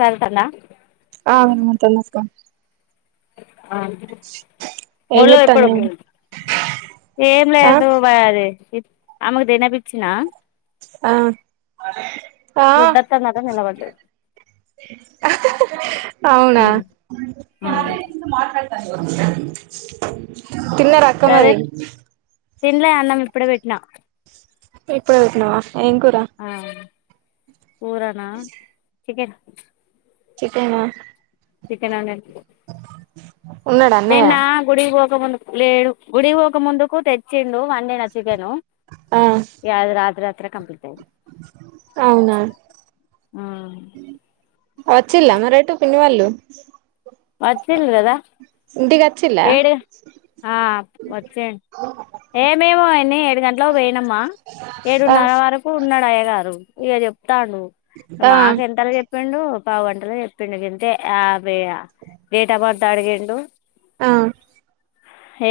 సరితందా ఆ ఉంటనక్క ఆ ఏం [unintelligible] ఎప్పుడు చేత్తన్నావ్ ఏం ఆ లేదు మరి ఆమెకు తినపించిన ఆ గుడ్డొత్తందట నిలబడ్డది ఆ అవునా తిన్నరాక్క మరి తిినలే అన్నాం ఇప్పుడే పెట్టినా ఇపుడే పెటినవ ఏం కూరా కూరనా చికెన్ చికెన్ ఆ చికెనా [unintelligible] ఉన్నాడా అన్నయ్య నిన్న గుడికి పోక ముందుకు లేడు గుడి కి పోక ముందుకు తెచ్చి వండినా చికెను ఆ ఇగ అది రాత్రి రాత్రికే కంప్లీట్ అయింది అవునా ఆ వచ్చిలా మరటు పిన్నీ వాల్లు వచ్చిల్లు కదా వచ్చిల్లా ఏడు ఆ వచ్చే ఏమేమోని ఏడు గంటలో పోయినమ ఆ ఏడున్నర వరకు ఉన్నాడు అయ్యగారు ఇక చెప్ చెప్స్తా ను ఆ మాకు ఎంతలా చెప్పిండు పావు గంటలు చెప్పిండు ఎంతే డేట్ ఆఫ్ బర్త్ అడిగండు ఆ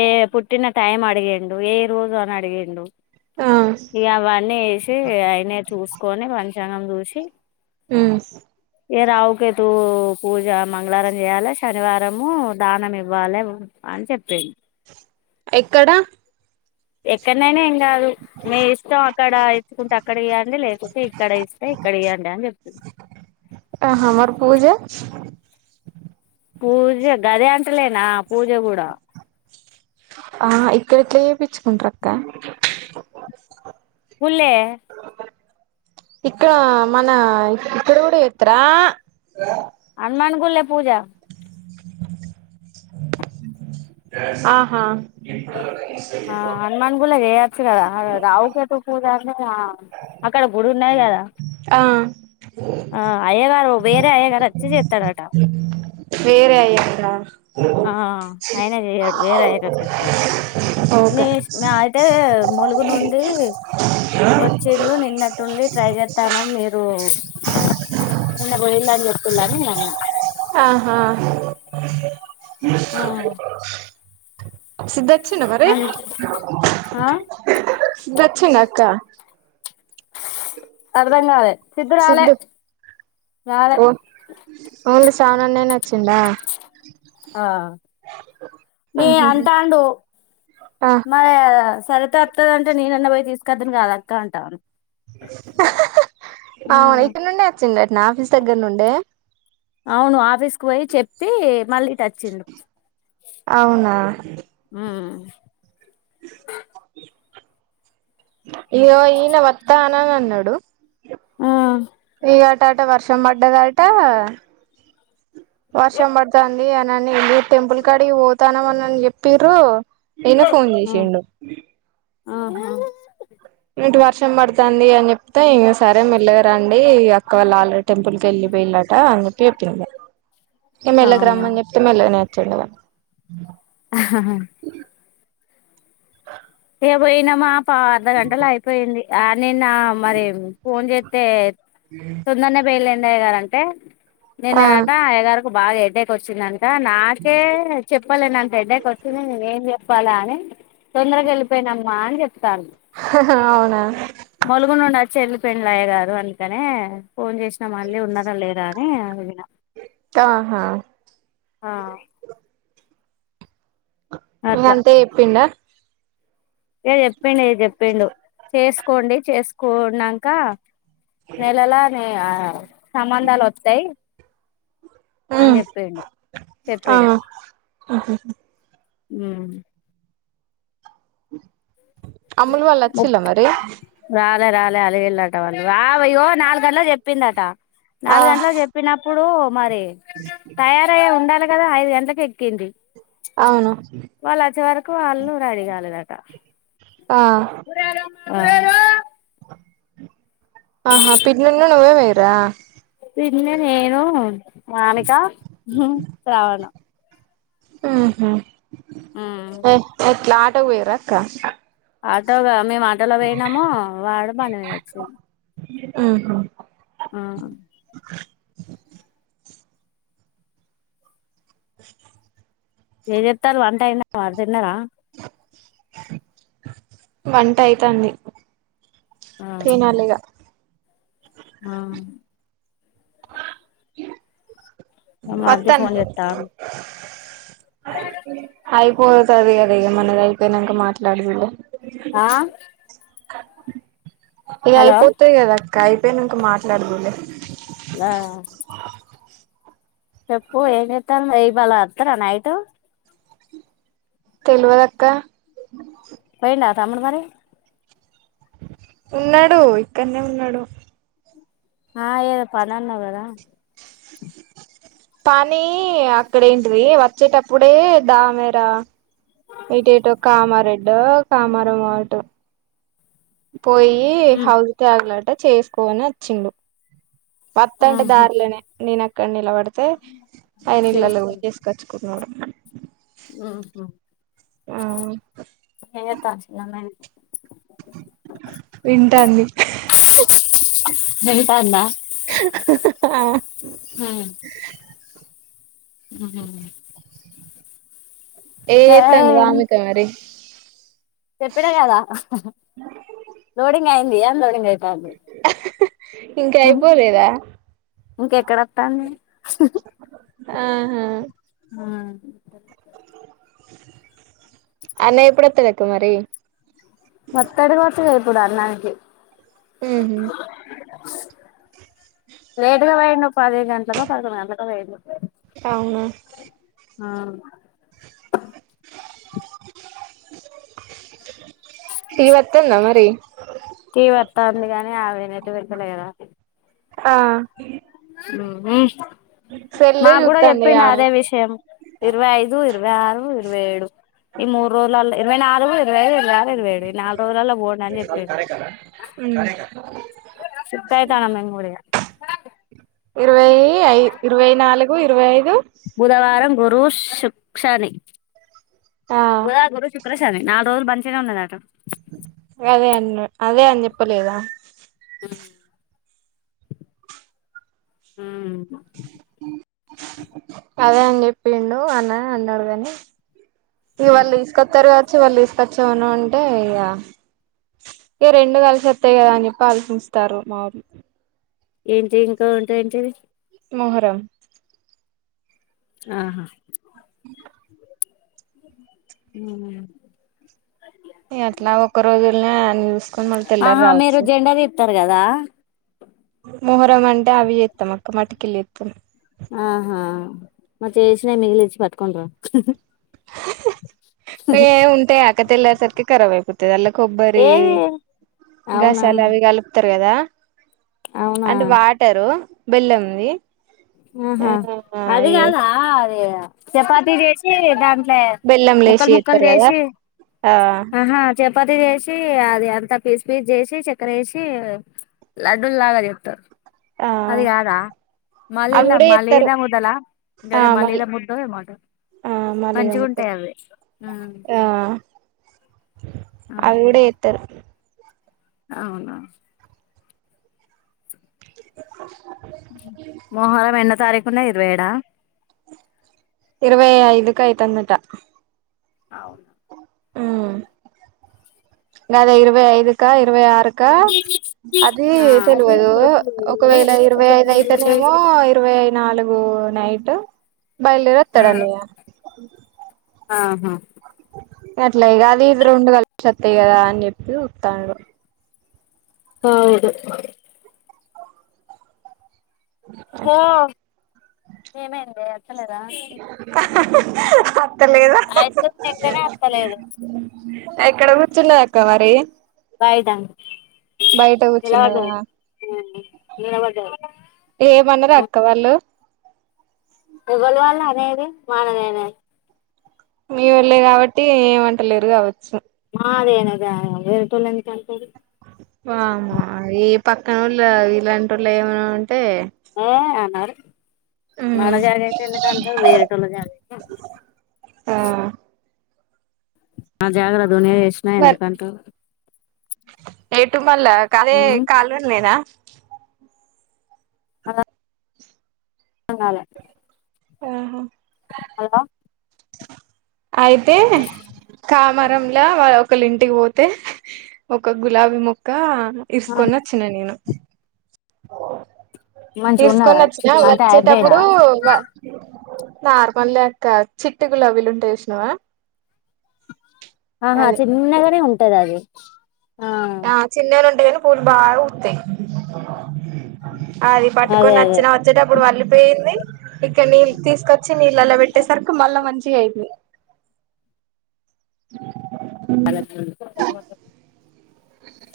ఏ పుట్టిన టైం అడిగిండు ఏ రోజు అని అడిగిండు ఆ ఇక అవన్నీ వేసి ఆయనే చూసుకొని పంచాంగం చూసి ఉమ్ ఎర అవుక తూ పూజా మంగళార ఈయాల శనివారము దానం ఇవ్వాలి అని చెప్పింది ఎక్కడ ఎక్కడనైనా కాదు మీ ఇష్టం అక్కడ ఇచ్చుకుంటే అక్కడ ఇవ్వండి లేకుంటే ఇక్కడ ఇస్తే ఇక్కడ ఇవ్వండి అని చెప్తుంది ఆహ మర్ పూజా పూజ గదే అంటలేనా పూజ కూడా ఆ ఇక్కడ ఎట్లా చేయిచ్చుకుంటారు అక్క ఉల్లే ఇక్కడ మన ఇక్కడ కూడా ఎస్తరా హనుమాన్ గుళ్ల పూజ ఆహా ఆ హనుమాన్ గుళ్ల చేయొచ్చు కదా రావుకట పూజ అనే అక్కడ గుడి ఉన్నాయి కదా ఆ ఆ అయ్యగారు వేరే అయ్యగారు వచ్చి చేస్తాడట వేరే అయ్యగార ఆ అయినే చెయడు వేరే ఆయన చేస్తాడు ఓకే న అయితే ములుగు నుండి వచ్చిళు నిన్నట్ నుండి ట్రై చేస్తానం మీరు నిన్న పోయిళ్ళు అని చెప్తుండు అని నేనన్నా ఆహా అన్నా సిద్ధొచిండా మరి అన్ ఆ దక్షిణక్క అర్ధంగాలే సిద్ధు [unintelligible] ఓ ఓన్లీ సెవెన్ అండేన్ వచ్చింద ఆ ఆహా అంటాండు ఆ మరి సరతే వతదంటే నేనున్న పోయి తీసుకొద్దాను కాదక్క అంటా అవును ఉమ్ ఇక్కడ నుండే వచ్చిండ అట్న ఆఫీస్ దగ్గర నుండే అవును ఆఫీస్ కు పోయి చెప్పి మళ్ళీ ఇట వచ్చిండు అవునా ఉమ్ ఇయ్యో ఈయన వత్త అనేమో అన్నడు ఆ [unintelligible] వర్షం పడ్డదట వర్షం పడుతుంది అనని వెళ్ టెంపుల్ కాడికి పోతానమనిని చెప్పిరు [unintelligible] ఫోన్ చేసిండు ఆహ ఇటు వర్షం పడుతుంది అని చెప్తే ఇంగ సరే మెల్లగ రండి అక్క వాళ్ళ ఆల్రెడీ టెంపుల్ వెళ్ళిపోయిలట అని చెప్పి చెప్పింది మెలగ రమ్మని అవునా చెప్తే మెల [unintelligible] ఆా [inaudible] ఏ పోయినామా పా అర్ధగంటల అయిపోయింది ఆ నిన్న మరి ఫోన్ చేస్తే తొందరనే పేయిలేండి అయ్యగారు అంటే ఆ నిన్ననంట అయ్యగారుకి బాగా ఏ అడేక వచ్చిందంట నాకే చెప్పలేనంత హెడ్క్ వచ్చింది నేనే ఏం చెప్పాలా అని తొందరగా వెళ్ళిపోయినమ్మా అని చెప్ప అవునా మల్గున [unintelligible] చెల్లి పెంలయ్య గారు అందుకనే ఫోన్ చేసినా మళ్ళీ ఉన్నారా లేదా అని [unintelligible] ఆహా ఆ ఇంకా అంతే చెప్పిండ ఇ చెప్పిండి ఇ చెప్పిండు చేసుకోండి చేసుకున్నాక నెలల నీ ఆ సంబంధాలు వస్తాయి ఉమ్ అని చె ఆ చెప్పేండి ఉ అమ్ముల్ వాల్ వచ్చిల ముప్ మరి [unintelligible] రాలే అలిగ వెళ్ళట వాళ్ళు అయ్యో నాలుగు గంటలకు చెప్పిందట ఆ నాలుగు గంటలకు చెప్పినప్పుడు మరి తయారయ్ ఉండాలి కదా ఐదు గంటలకి ఎక్కింది అవును వాళ్ళు వచ్చే వరకు వాళ్ళు రడీ కాలేదట ఆ ఆహా పిన్నను నువ్వే వైరా పన్న నేను [unintelligible] శ్రావణ ఎట్ల ఆటో కి పోయిర్ర అక్క ఆటోగా మేము ఆటోలో పోయినాము వాడు బండి మీద వచ్చిండు ఉ హు ఆ ఏ చెప్తారు వంట అయిందా మరి తిన్నరా వంట అయితంది తినాలిగా ఆ మరిది పత్తను ఫోన్ చేత్తాండు అయి పోతది కద ఇక మనది అయిపోయినక మాట్లాడి యూదం ఆ ఇగ హలో అయిపోతాయి కదా అక్క అయిపోయినంక మాట్లాడదులే లా చెప్పు ఏంజేతనా ఇబల అతర నైటు తెలవదక్క పోయిండ తమ్ముడు మరి ఉన్నాడు ఇక్కడనే ఉన్నాడు ఆ ఏదో పనన్నవు కదా పని అక్కడ ఏంటిది వచ్చేటప్పుడే దామేర ఇటు ఏటో కామారెడ్డు కామారమో అటు పోయి హౌస్ ట్యాగులట చేసుకోని వచ్చిండు పత్త అంటే ఆహా దారిలోనే నేనక్కడ నిలబడితే ఆయన ఇళ్ళలు ఏసుకచ్చుకుం అవును ఉహు ఏంజేతారు చిన్నమ్మ ఏది వింటంది నెగుతన్నా తా ఊ ఊ ఏతంది వామికారి చెప్పినా కదా లోడింగ్ అయింది అన్ లోడింగ్ అవుతుంది ఇంకా అయిపోలేదా ఇంకెక్కడతంది ఆహా ఆ అన్నయ్య ఎప్పుడతడక మరి మొత్తడికొరచ కదా ఇపుడు అన్ననికి ఉహు లేట్గా వేయండు పది గంటలకొ పదకొండు గంటలకు వేయండు అవునా ఆ టీవీ వత్తందా మరి టీవీ అతందిగానీ ఆమ లెద్ ఇటు పెడతలేర ఆ ఉహు సెల్లే మాకు కూడా చూత్తంది చెప్పిండి ఆమె అదే విషయం ఇరవై ఐదు ఇరవై ఆరు ఇరవై ఏడు ఈ మూడు రోజలల ఇరవై నాలుగు ఇరవై ఐదు ఇరవై ఆరు ఇరవై ఏడు ఈ నాలుగు రోజులల్ల పోండని చెప్పిండు సిక్ అయితన్నం ఈడ మెంకూడ ఇరవై అఐ ఇరవై నాలుగు ఇరవై ఐదు బుధవారం గురు శని ఆ బుధ గురు శుక్రశని నాలుగు రోజులు మంచినే ఉండదట అట అదే అన్న అదే అని చెప్పలేదా ఉమ్ అదే అని చెప్పిండు అన్న అన్నాడు కాని ఇ వాళ్ళు తీసుకొస్తారు కావచ్చు వాళ్ళు తీసుకొచ్చామను అంటే ఇగ ఇగ రెండు కలిసి వస్తాయి కదా అని చెప్పి ఆలోచస్తారు మా ఊరు ఏంటి ఇంకా ఉంటాదేటిది మొహరం ఆహా ఉమ్ అట్లా ఒక రోజులనే అన్నీ చూసుకొని మళ్ళీ తెల్లారీ రావచ్చు దా మొహరం అంటే అవి చెత్తాం అక్క మటుకిళ్ళ ఎత్తాం ఆహా మరి చేసినా మిగిలిచ్చి పట్టుకుండ్ర ఏ ఉంటే అక్క తెల్లారే సరికి కరాబైపోతాయి అల్లాక్ కొబ్బరి ఏది అవునా గసాలు అవి కలుపుతారు కదా అవునా అంటే వాటరు బెల్లంముంది ఆహా అదిగాదా అది చపాతి చేసి దాంట్లో బెల్లం లేసి ముక్కలు ముక్కలు చేస్తారు కదా జేసి ఆ పది చేసి అది అంత పీస్ పీస్ చేసి చక్కర వేసి లడ్ల్గ దెత్తారు ఆ అదిగాదా లేల్లే అవి కూడా అమ్మ చేస్తారు లేదంగా ఉండాలా ఆ గదే మళ్ళీ మలీద ముద్దమెమో అంటారు ఆ మళ్ళీ ఏదో మంచిగుంటాయి ముద్దలు అవి ఉమ్ ఆహా అవిగూడా ఎత్తరు అవునా మోహరం ఎన్నో తారీకున్నా ఇరవై ఏడా ఇరవై ఐదుకు అయితందటా అవును ఉమ్ గదా ఇరవై ఐదుకా ఇరవై ఆరుకా అది తెలివదు ఒకవేళ ఇరవై ఐదు అయితేనేమో ఇరవైనాలుగు నైటు బయలుదేరెత్తడండి ఆహా అట్లే గాదు ఇది రెండు కలిపితే వత్తయి కదా అని చెప్పి వత్తడడు అవును ఓ ఏమైంది ఎత్తలేదా అత్తలేదు క్రీమ్ తింటేనే అత్తలేదు ఎక్కడ కూర్చున్నది అక్క మరి బాయిటా బయట కూర్చున్నదా నిలబడ్డాది ఉమ్ నిలబడ్డాది ఏమన్నరక్క వాళ్ళు ఎవలు వాళ్ళ అనేది మానదనేది మీ వాళ్లే కాబట్టి ఏమంటలేరు కావచ్చు అదేనుగా ఏరెటోలు ఎందుకంటారు వాహ ఈ పక్కనోళ్ళ ఇలాంటోలను ఏమనా ఏ అనరు ఉమ్ మన జాగ అయితే ఎందుకంటారు వెరేటోల్ల జాగ అయితే అంటారు ఆ నా జాగ్రత్తోనే చేసినా ఎందుకంటే ఏటు మళ్ళా కాలే ఉమ్ కల్వెన్ లేదా అర్థం కాలే ఆహా హలో అయితే కామరం లో వాల్లు ఇంటికి పోతే ఒక గులాబీ మొక్క తీసుకొని వచ్చిన నేను మంచిగున్నదా తీసుకొని వచ్చినా అంటే హైబ్రిడా వచ్చేటప్పుడు నార్మలే అక్క చిట్టి గులాబీలుంటాయ్ చుసినావా ఆహా చిన్నగానే ఉంటది అది ఆ చిన్నగానే ఉంటది కానీ పూలు బాగా పుత్తయ్ అది అదే పట్టుకొని అదే అచ్చినా వచ్చేట అప్పుడు మళ్లిపోయింది ఇక నీళ్ళు తీసుకొచ్చి నీళ్ళలా పెట్టేసరికు మళ్ళా మంచిగా అయింది అ అన్నట్లు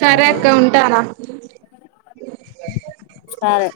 సరే అక్క ఉంటానా సరే